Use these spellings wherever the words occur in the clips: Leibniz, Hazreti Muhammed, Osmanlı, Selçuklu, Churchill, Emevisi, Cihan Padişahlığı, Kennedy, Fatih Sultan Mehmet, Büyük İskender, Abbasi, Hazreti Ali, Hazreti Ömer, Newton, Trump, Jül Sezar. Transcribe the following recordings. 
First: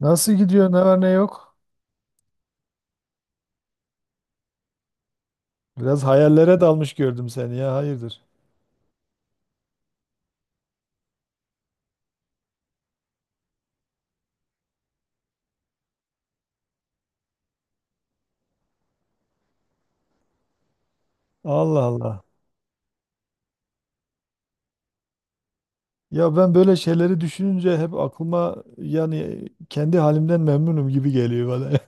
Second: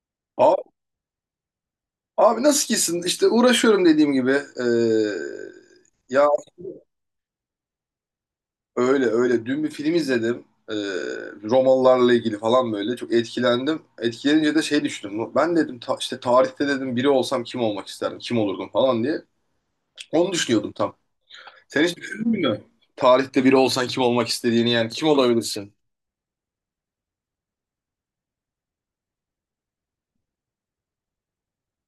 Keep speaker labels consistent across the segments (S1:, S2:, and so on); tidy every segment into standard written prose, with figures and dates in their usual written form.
S1: Nasıl
S2: Abi,
S1: gidiyor? Ne var ne yok?
S2: abi nasıl gitsin? İşte uğraşıyorum dediğim gibi. Ee,
S1: Biraz
S2: ya
S1: hayallere dalmış gördüm seni ya. Hayırdır?
S2: öyle öyle. Dün bir film izledim. Romalılarla ilgili falan böyle. Çok etkilendim. Etkilenince de şey düşündüm. Ben dedim işte tarihte dedim biri olsam kim olmak isterdim? Kim olurdum falan diye. Onu düşünüyordum tam.
S1: Allah
S2: Sen hiç
S1: Allah.
S2: düşündün mü? Tarihte biri olsan kim olmak istediğini yani kim olabilirsin?
S1: Ya ben böyle şeyleri düşününce hep aklıma yani kendi halimden memnunum gibi geliyor bana.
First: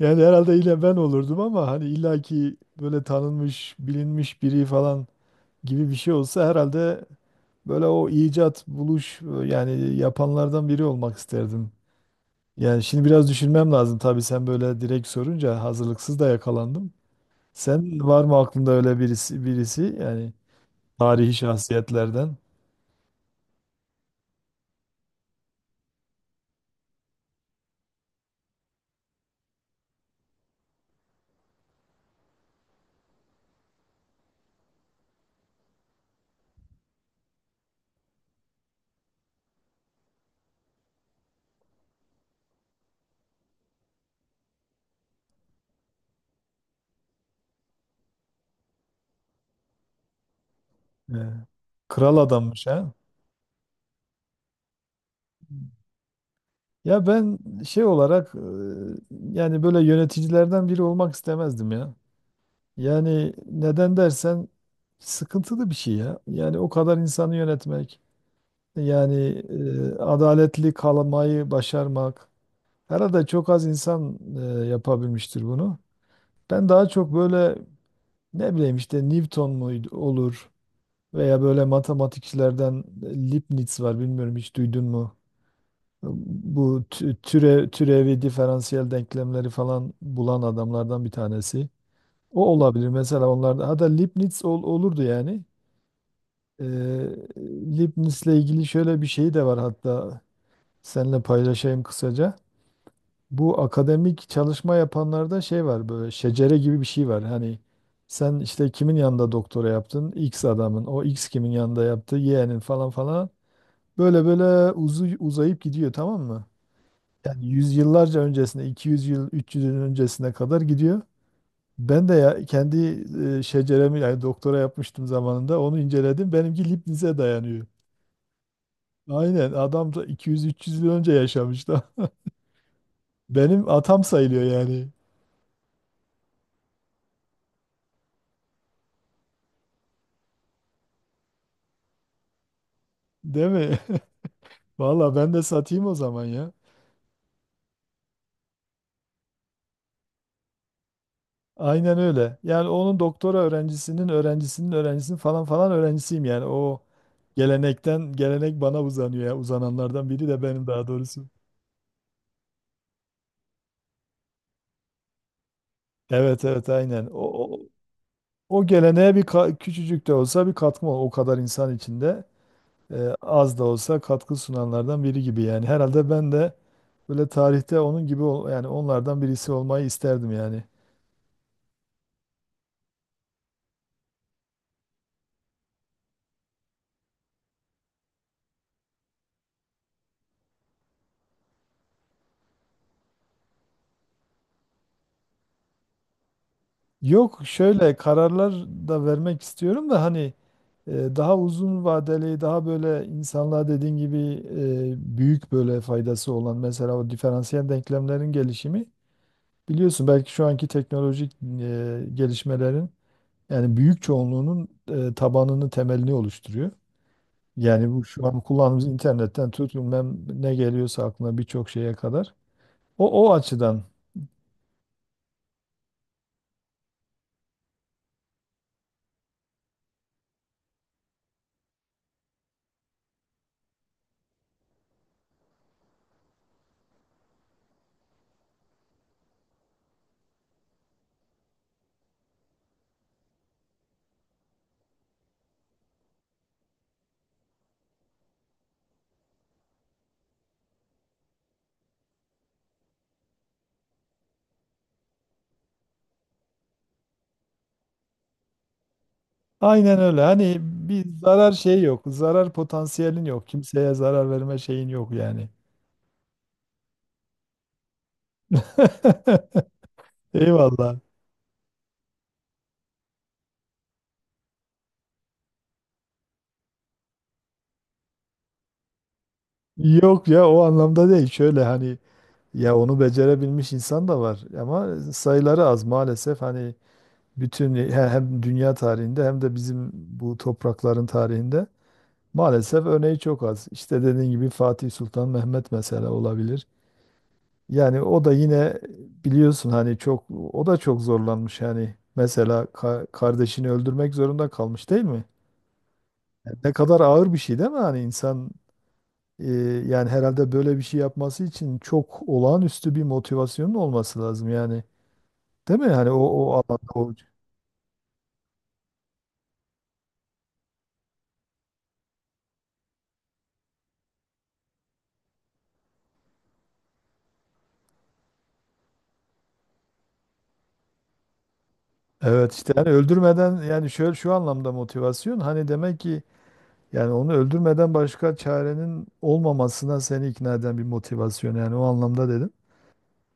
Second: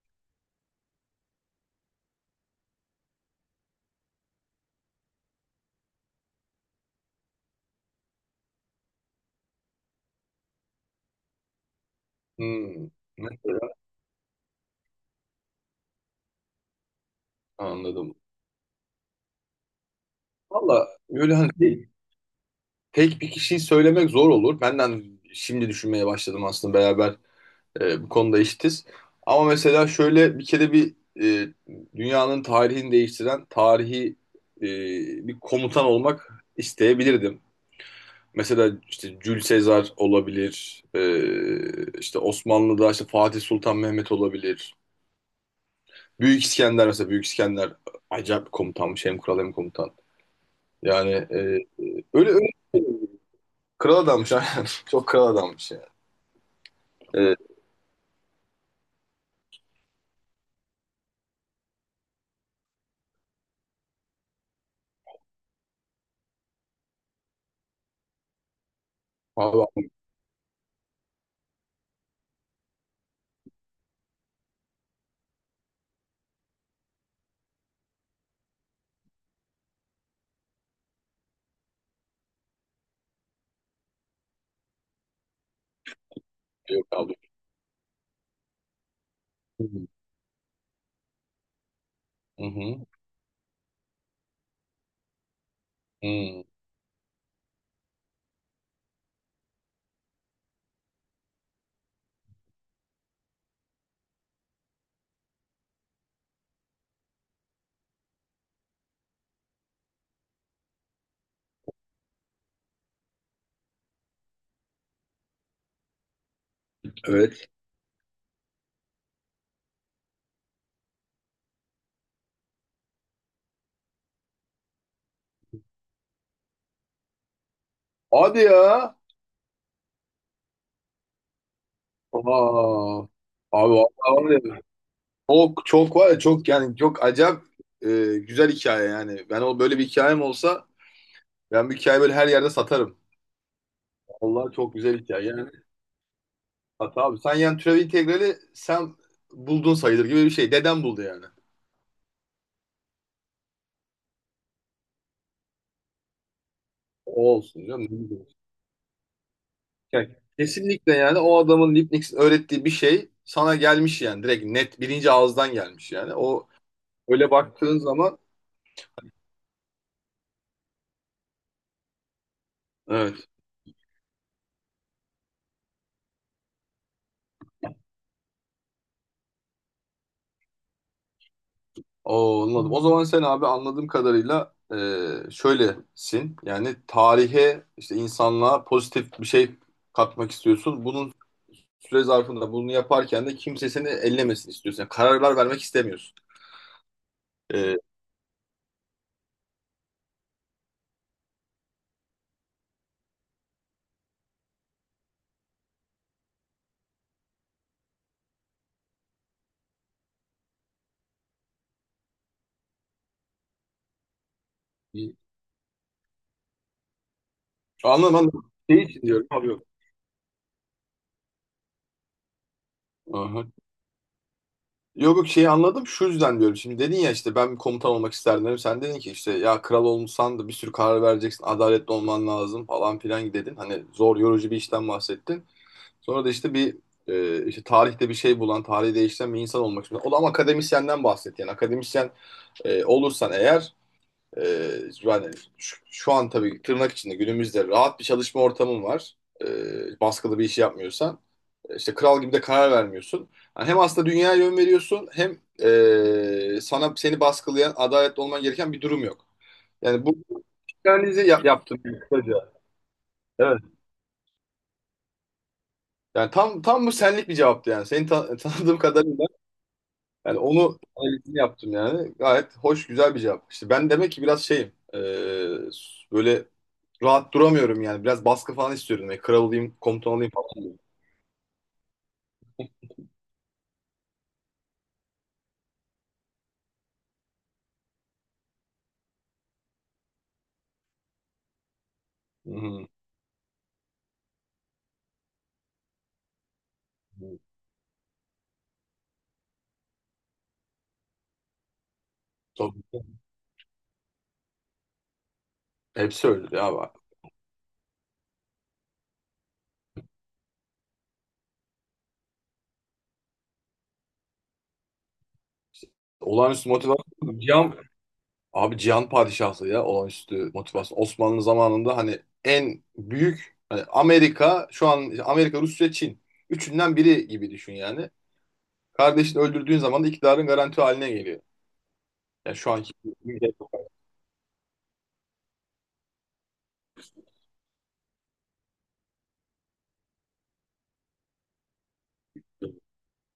S1: Yani herhalde yine ben olurdum ama hani illaki böyle tanınmış, bilinmiş biri falan gibi bir şey olsa herhalde böyle o icat, buluş yani yapanlardan biri olmak isterdim. Yani
S2: Hmm.
S1: şimdi biraz düşünmem
S2: Mesela
S1: lazım tabii sen böyle direkt sorunca hazırlıksız da yakalandım. Sen
S2: anladım.
S1: var mı aklında öyle birisi yani
S2: Valla
S1: tarihi
S2: böyle hani
S1: şahsiyetlerden?
S2: tek bir kişiyi söylemek zor olur. Benden şimdi düşünmeye başladım aslında beraber. Bu konuda eşitiz. Ama mesela şöyle bir kere bir e, dünyanın tarihini değiştiren tarihi e, bir komutan olmak isteyebilirdim. Mesela işte Jül Sezar olabilir, işte Osmanlı'da işte Fatih Sultan Mehmet olabilir. Büyük İskender, mesela Büyük İskender acayip bir komutanmış, hem kral hem komutan. Yani
S1: Ee,
S2: e,
S1: Kral
S2: öyle öyle,
S1: adammış ha.
S2: kral adammış aynen. Çok kral adammış yani.
S1: Ya
S2: E,
S1: ben şey olarak yani böyle yöneticilerden biri olmak istemezdim ya. Yani neden dersen sıkıntılı bir şey ya. Yani o kadar insanı yönetmek, yani
S2: abi, abi,
S1: adaletli kalmayı başarmak. Herhalde çok az insan yapabilmiştir bunu. Ben daha çok böyle ne bileyim işte Newton muydu olur. Veya böyle matematikçilerden Leibniz var bilmiyorum hiç duydun mu? Bu
S2: yok abi.
S1: türevi diferansiyel denklemleri falan bulan adamlardan bir tanesi.
S2: Hı
S1: O
S2: hı.
S1: olabilir mesela onlarda. Hatta Leibniz olurdu yani.
S2: Hı.
S1: Ee, Leibniz'le ilgili şöyle bir şey de var hatta seninle paylaşayım kısaca. Bu akademik çalışma yapanlarda şey var böyle şecere gibi bir şey var. Hani sen işte kimin yanında doktora yaptın? X adamın. O X kimin yanında yaptı? Y'nin falan falan. Böyle böyle uzayıp gidiyor tamam mı? Yani
S2: Evet.
S1: yüzyıllarca öncesine, 200 yıl, 300 yıl öncesine kadar gidiyor. Ben de ya kendi şeceremi yani doktora yapmıştım zamanında onu inceledim. Benimki Leibniz'e dayanıyor.
S2: Hadi ya.
S1: Aynen adam da 200 300 yıl önce yaşamış da.
S2: Aa.
S1: Benim
S2: Abi
S1: atam
S2: vallahi var
S1: sayılıyor
S2: ya,
S1: yani.
S2: çok çok var ya, çok yani çok acayip e, güzel hikaye yani. Ben o böyle bir hikayem olsa ben bu hikayeyi böyle her yerde satarım.
S1: Değil mi?
S2: Vallahi çok güzel
S1: Valla
S2: hikaye
S1: ben de
S2: yani.
S1: satayım o zaman ya.
S2: Sat abi. Sen yani türev integrali sen buldun sayılır gibi bir şey. Dedem buldu yani.
S1: Aynen öyle. Yani onun doktora öğrencisinin öğrencisinin öğrencisinin falan falan öğrencisiyim yani. O
S2: O olsun canım, ne
S1: gelenekten
S2: bileyim.
S1: gelenek bana uzanıyor ya. Uzananlardan
S2: Yani
S1: biri de benim daha
S2: kesinlikle yani
S1: doğrusu.
S2: o adamın, Leibniz'in öğrettiği bir şey sana gelmiş yani. Direkt net birinci ağızdan gelmiş yani.
S1: Evet
S2: O
S1: evet aynen.
S2: öyle baktığın zaman
S1: O geleneğe bir küçücük de olsa bir katkım ol. O kadar insan içinde
S2: evet.
S1: az da olsa katkı sunanlardan biri gibi yani. Herhalde ben de böyle tarihte onun gibi yani onlardan birisi olmayı isterdim yani.
S2: Oo, anladım. O zaman sen abi anladığım kadarıyla şöylesin. Yani tarihe, işte insanlığa pozitif bir şey katmak istiyorsun. Bunun süre zarfında bunu yaparken de kimse seni ellemesin istiyorsun. Yani kararlar vermek istemiyorsun.
S1: Yok
S2: E,
S1: şöyle kararlar da vermek istiyorum da hani E, daha uzun vadeli, daha böyle insanlığa dediğin gibi büyük böyle faydası olan mesela o diferansiyel denklemlerin gelişimi biliyorsun belki şu anki teknolojik gelişmelerin yani büyük çoğunluğunun tabanını, temelini oluşturuyor. Yani bu
S2: anladım
S1: şu an
S2: anladım. Şey
S1: kullandığımız
S2: için diyorum. Abi
S1: internetten
S2: yok.
S1: tut bilmem ne geliyorsa aklına birçok şeye kadar. O o
S2: Aha.
S1: açıdan
S2: Yok yok, şeyi anladım. Şu yüzden diyorum. Şimdi dedin ya, işte ben bir komutan olmak isterdim dedim. Sen dedin ki işte ya kral olmuşsan da bir sürü karar vereceksin. Adaletli olman lazım falan filan dedin. Hani zor, yorucu bir işten bahsettin. Sonra da işte bir işte tarihte bir şey bulan, tarihi değiştiren bir insan olmak istiyor. O da ama akademisyenden bahsetti. Yani akademisyen olursan eğer, e, yani şu an tabii tırnak içinde günümüzde rahat bir çalışma ortamın var. Baskılı bir iş yapmıyorsan. İşte kral gibi de karar vermiyorsun. Yani hem aslında dünyaya yön veriyorsun hem sana, seni baskılayan, adaletli olman gereken bir durum yok.
S1: aynen
S2: Yani bu
S1: öyle. Hani bir
S2: analizi
S1: zarar şey
S2: yaptım
S1: yok. Zarar
S2: kısaca.
S1: potansiyelin yok.
S2: Evet.
S1: Kimseye zarar verme şeyin yok yani.
S2: Yani tam tam bu senlik bir cevaptı yani. Seni tanıdığım kadarıyla yani onu
S1: Eyvallah.
S2: analizini yaptım yani. Gayet hoş, güzel bir cevap. İşte ben demek ki biraz şeyim. Böyle rahat duramıyorum yani. Biraz baskı falan istiyorum. Yani kral olayım, komutan
S1: Yok
S2: olayım
S1: ya
S2: falan
S1: o
S2: diyorum.
S1: anlamda değil. Şöyle hani ya onu becerebilmiş insan da var ama sayıları az maalesef. Hani bütün hem dünya tarihinde hem de bizim bu toprakların tarihinde
S2: Hı
S1: maalesef
S2: hı.
S1: örneği çok az. İşte dediğin gibi Fatih Sultan Mehmet mesela olabilir. Yani o da yine biliyorsun hani çok o da çok zorlanmış yani. Mesela
S2: Tabii.
S1: kardeşini öldürmek zorunda kalmış değil mi?
S2: Hepsi
S1: Yani
S2: öyle ya
S1: ne
S2: abi.
S1: kadar ağır bir şey değil mi? Hani insan Ee, yani herhalde böyle bir şey yapması için çok olağanüstü bir motivasyonun olması lazım yani. Değil mi? Hani o o
S2: Olağanüstü
S1: alanda o.
S2: motivasyon. Cihan, abi Cihan Padişahlığı ya olağanüstü motivasyon. Osmanlı zamanında hani en büyük, hani Amerika şu an, işte Amerika, Rusya, Çin. Üçünden biri gibi düşün yani. Kardeşini öldürdüğün zaman da iktidarın garanti haline geliyor.
S1: Evet
S2: Yani şu
S1: işte yani
S2: anki
S1: öldürmeden yani şöyle şu anlamda motivasyon hani demek ki yani onu öldürmeden başka çarenin olmamasına seni ikna eden bir motivasyon yani o anlamda dedim.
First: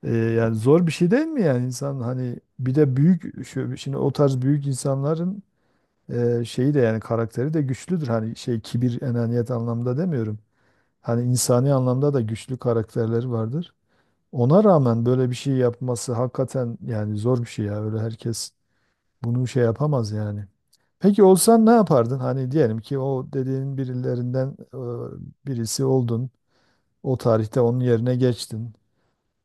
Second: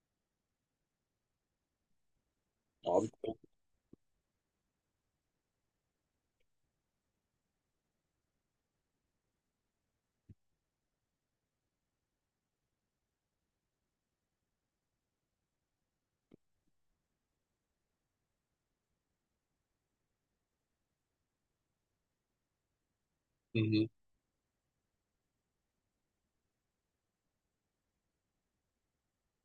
S1: Yani zor bir şey değil mi yani insan hani bir de
S2: abi.
S1: büyük şu, şimdi o tarz büyük insanların şeyi de yani karakteri de güçlüdür hani şey kibir enaniyet anlamda demiyorum. Hani insani anlamda da güçlü karakterleri vardır. Ona rağmen böyle bir şey yapması hakikaten yani zor bir şey ya. Öyle herkes bunu şey yapamaz yani. Peki olsan ne yapardın? Hani diyelim ki o
S2: Hı
S1: dediğin
S2: hı.
S1: birilerinden birisi oldun. O tarihte onun yerine geçtin.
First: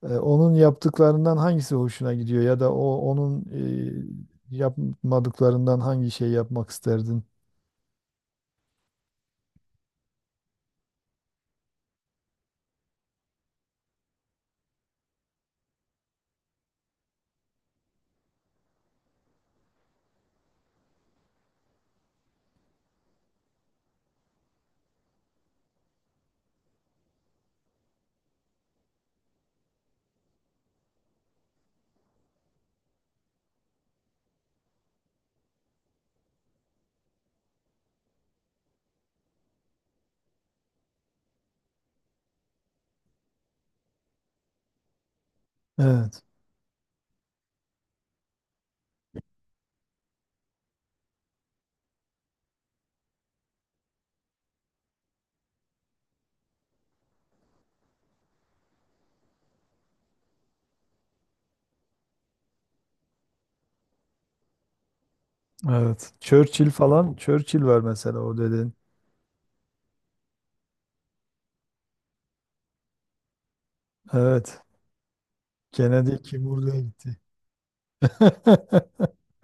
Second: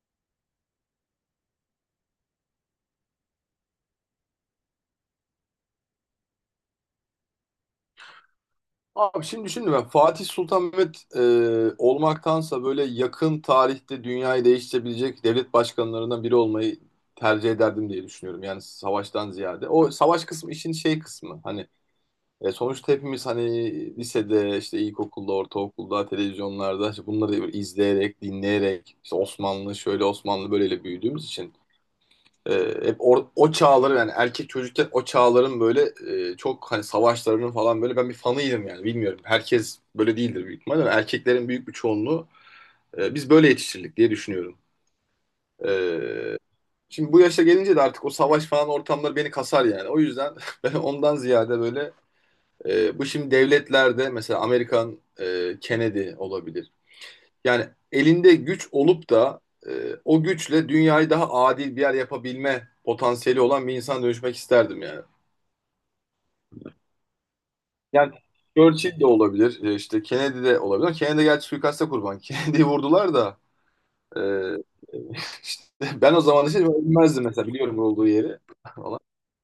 S1: E, Onun yaptıklarından hangisi hoşuna gidiyor ya da o onun yapmadıklarından hangi şey yapmak isterdin?
S2: Abi şimdi düşündüm, ben Fatih Sultan Mehmet olmaktansa böyle yakın tarihte dünyayı değiştirebilecek devlet başkanlarından biri olmayı tercih ederdim diye düşünüyorum. Yani savaştan ziyade. O savaş kısmı işin şey kısmı, hani sonuçta hepimiz hani lisede, işte ilkokulda, ortaokulda, televizyonlarda işte bunları izleyerek, dinleyerek, işte Osmanlı şöyle Osmanlı böyleyle büyüdüğümüz için E, hep o çağları, yani erkek çocukken o çağların böyle çok hani savaşlarının falan böyle ben bir fanıydım yani, bilmiyorum. Herkes böyle değildir büyük ihtimalle, ama erkeklerin büyük bir çoğunluğu biz böyle yetiştirdik diye düşünüyorum.
S1: Evet,
S2: E, Şimdi bu yaşa gelince de artık o savaş falan ortamları beni kasar yani. O yüzden ben ondan ziyade böyle bu şimdi devletlerde mesela Amerikan, Kennedy olabilir. Yani elinde güç olup da e, o güçle dünyayı daha adil bir yer yapabilme potansiyeli olan bir insan dönüşmek isterdim yani.
S1: evet. Churchill falan, Churchill var
S2: Yani
S1: mesela o dedin.
S2: Churchill de olabilir, işte Kennedy de olabilir. Kennedy gerçi suikasta kurban. Kennedy'yi vurdular da e,
S1: Evet,
S2: işte ben
S1: Kennedy
S2: o
S1: kim
S2: zaman işte
S1: buraya gitti?
S2: bilmezdim mesela, biliyorum olduğu yeri falan.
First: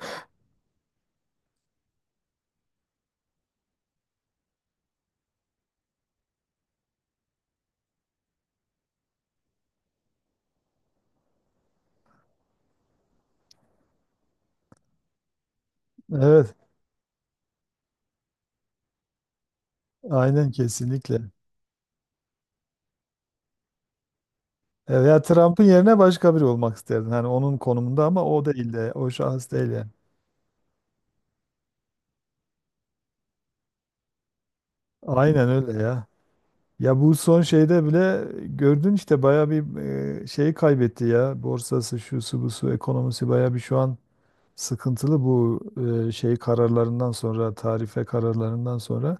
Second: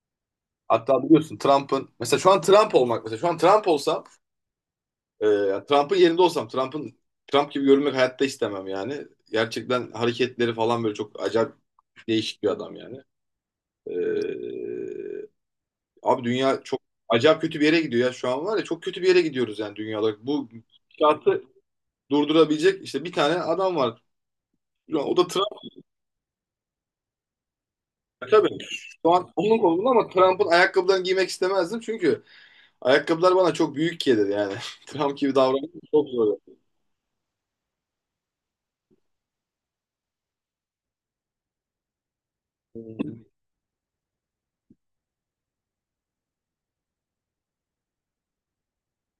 S2: Hatta biliyorsun Trump'ın, mesela şu an Trump olmak, mesela şu an Trump olsam, yani Trump'ın yerinde olsam, Trump'ın Trump gibi görünmek hayatta istemem yani. Gerçekten hareketleri falan böyle çok acayip değişik bir adam yani. Ee, abi
S1: Evet,
S2: dünya çok acayip kötü bir yere gidiyor ya, şu an var ya çok kötü bir yere gidiyoruz yani dünya olarak. Bu
S1: aynen kesinlikle.
S2: gidişatı durdurabilecek işte bir tane adam var.
S1: E,
S2: O
S1: Veya
S2: da
S1: Trump'ın
S2: Trump.
S1: yerine başka biri olmak isterdin. Hani onun konumunda ama o
S2: Tabii
S1: değil de, o
S2: şu an
S1: şahıs
S2: onun
S1: değil yani.
S2: kolunda, ama Trump'ın ayakkabılarını giymek istemezdim, çünkü ayakkabılar bana çok büyük gelir yani. Trump gibi
S1: Aynen
S2: davranmak
S1: öyle ya.
S2: çok zor.
S1: Ya bu son şeyde bile gördün işte bayağı bir şeyi kaybetti ya. Borsası, şusu, busu, ekonomisi bayağı bir şu an sıkıntılı bu şey kararlarından sonra, tarife kararlarından sonra.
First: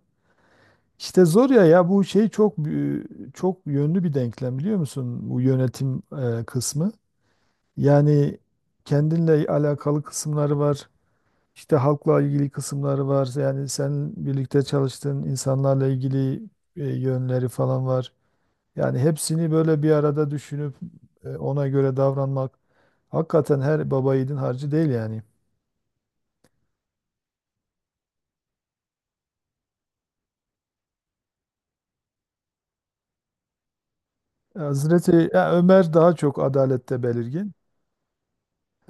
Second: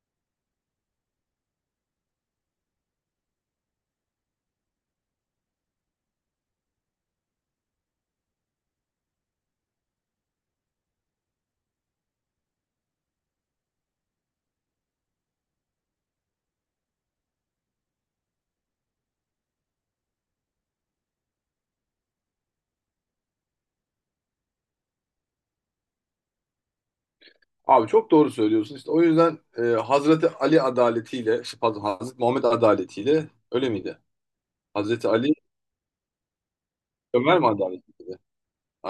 S1: İşte zor ya ya bu şey çok çok yönlü bir denklem biliyor musun? Bu yönetim kısmı. Yani kendinle alakalı kısımları var. İşte halkla ilgili kısımları var. Yani sen birlikte çalıştığın insanlarla ilgili yönleri falan var. Yani hepsini böyle bir arada düşünüp ona göre davranmak hakikaten her baba yiğidin harcı değil yani.
S2: Abi çok doğru söylüyorsun. İşte o yüzden Hazreti Ali adaletiyle, işte pardon, Hazreti Muhammed adaletiyle öyle miydi? Hazreti
S1: Hazreti
S2: Ali,
S1: ya Ömer daha çok adalette
S2: Ömer mi
S1: belirgin.
S2: adaleti?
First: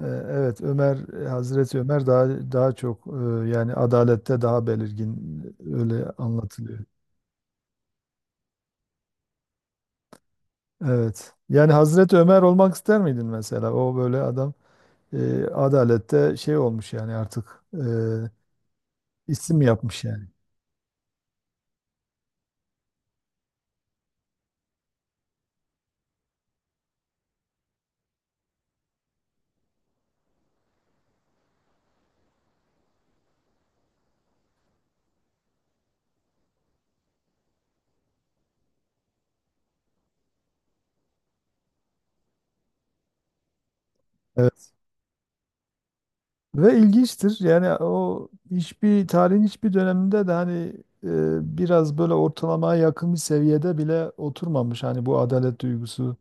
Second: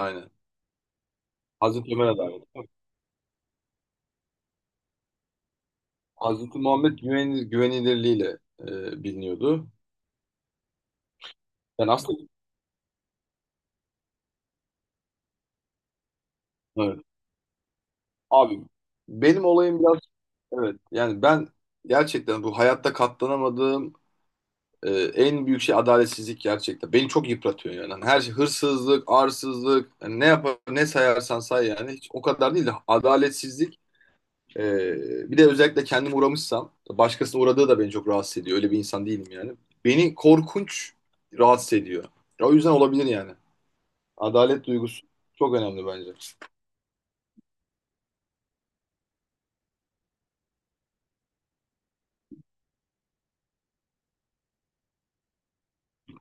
S1: E, Evet Ömer, Hazreti
S2: Hazreti
S1: Ömer
S2: Ömer
S1: daha
S2: adaleti.
S1: çok yani adalette daha belirgin, öyle
S2: Hazreti
S1: anlatılıyor.
S2: Muhammed güven, güvenilirliğiyle biliniyordu.
S1: Evet. Yani
S2: Yani
S1: Hazreti
S2: aslında
S1: Ömer olmak ister miydin mesela? O böyle adam adalette şey olmuş
S2: evet.
S1: yani artık,
S2: Abi benim
S1: isim
S2: olayım biraz
S1: yapmış yani.
S2: evet. Yani ben gerçekten bu hayatta katlanamadığım en büyük şey adaletsizlik, gerçekten. Beni çok yıpratıyor yani. Hani her şey, hırsızlık, arsızlık, yani ne yapar, ne sayarsan say yani. Hiç o kadar değil de adaletsizlik. Ee, Bir de özellikle kendim uğramışsam, başkasının uğradığı da beni çok rahatsız ediyor. Öyle bir insan değilim yani. Beni korkunç rahatsız ediyor. Ya o yüzden olabilir yani. Adalet
S1: Evet.
S2: duygusu çok önemli bence.
S1: Ve ilginçtir. Yani o hiçbir tarihin hiçbir döneminde de hani e, biraz böyle ortalamaya yakın bir seviyede bile oturmamış. Hani bu adalet duygusu.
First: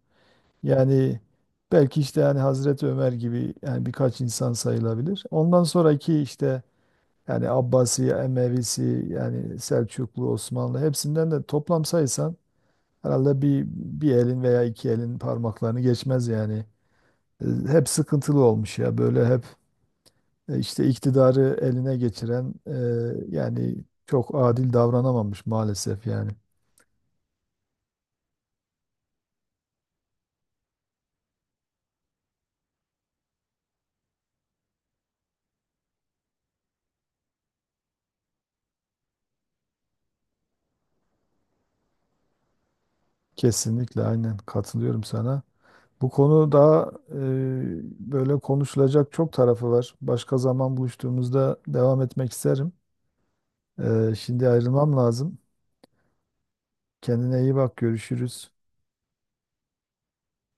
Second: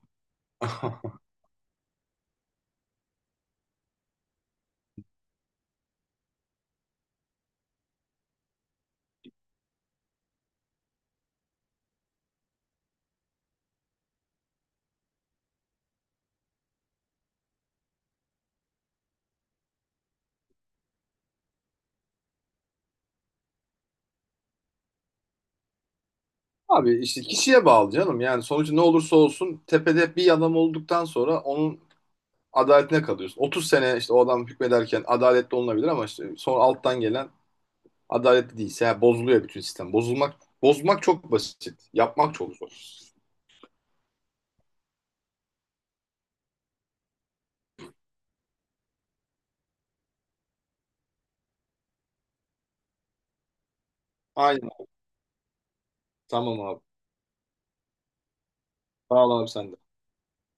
S1: Yani belki işte yani Hazreti Ömer gibi yani birkaç insan sayılabilir. Ondan sonraki işte yani Abbasi, Emevisi, yani Selçuklu, Osmanlı hepsinden de toplam saysan herhalde bir elin veya iki elin parmaklarını geçmez yani. E, Hep sıkıntılı olmuş ya böyle hep işte iktidarı eline geçiren, yani çok adil davranamamış maalesef yani.
S2: Abi işte kişiye bağlı canım. Yani sonucu ne olursa olsun tepede bir adam olduktan sonra onun adaletine kalıyorsun. 30 sene işte o adam hükmederken adaletli olunabilir, ama işte sonra alttan gelen adaletli değilse yani bozuluyor bütün sistem. Bozulmak, bozmak çok basit. Yapmak çok zor.
S1: Kesinlikle aynen katılıyorum sana. Bu konuda böyle konuşulacak çok tarafı var. Başka zaman buluştuğumuzda devam etmek isterim. E, şimdi
S2: Aynen.
S1: ayrılmam lazım.
S2: Tamam abi.
S1: Kendine iyi bak, görüşürüz.
S2: Sağ ol abi, sen de.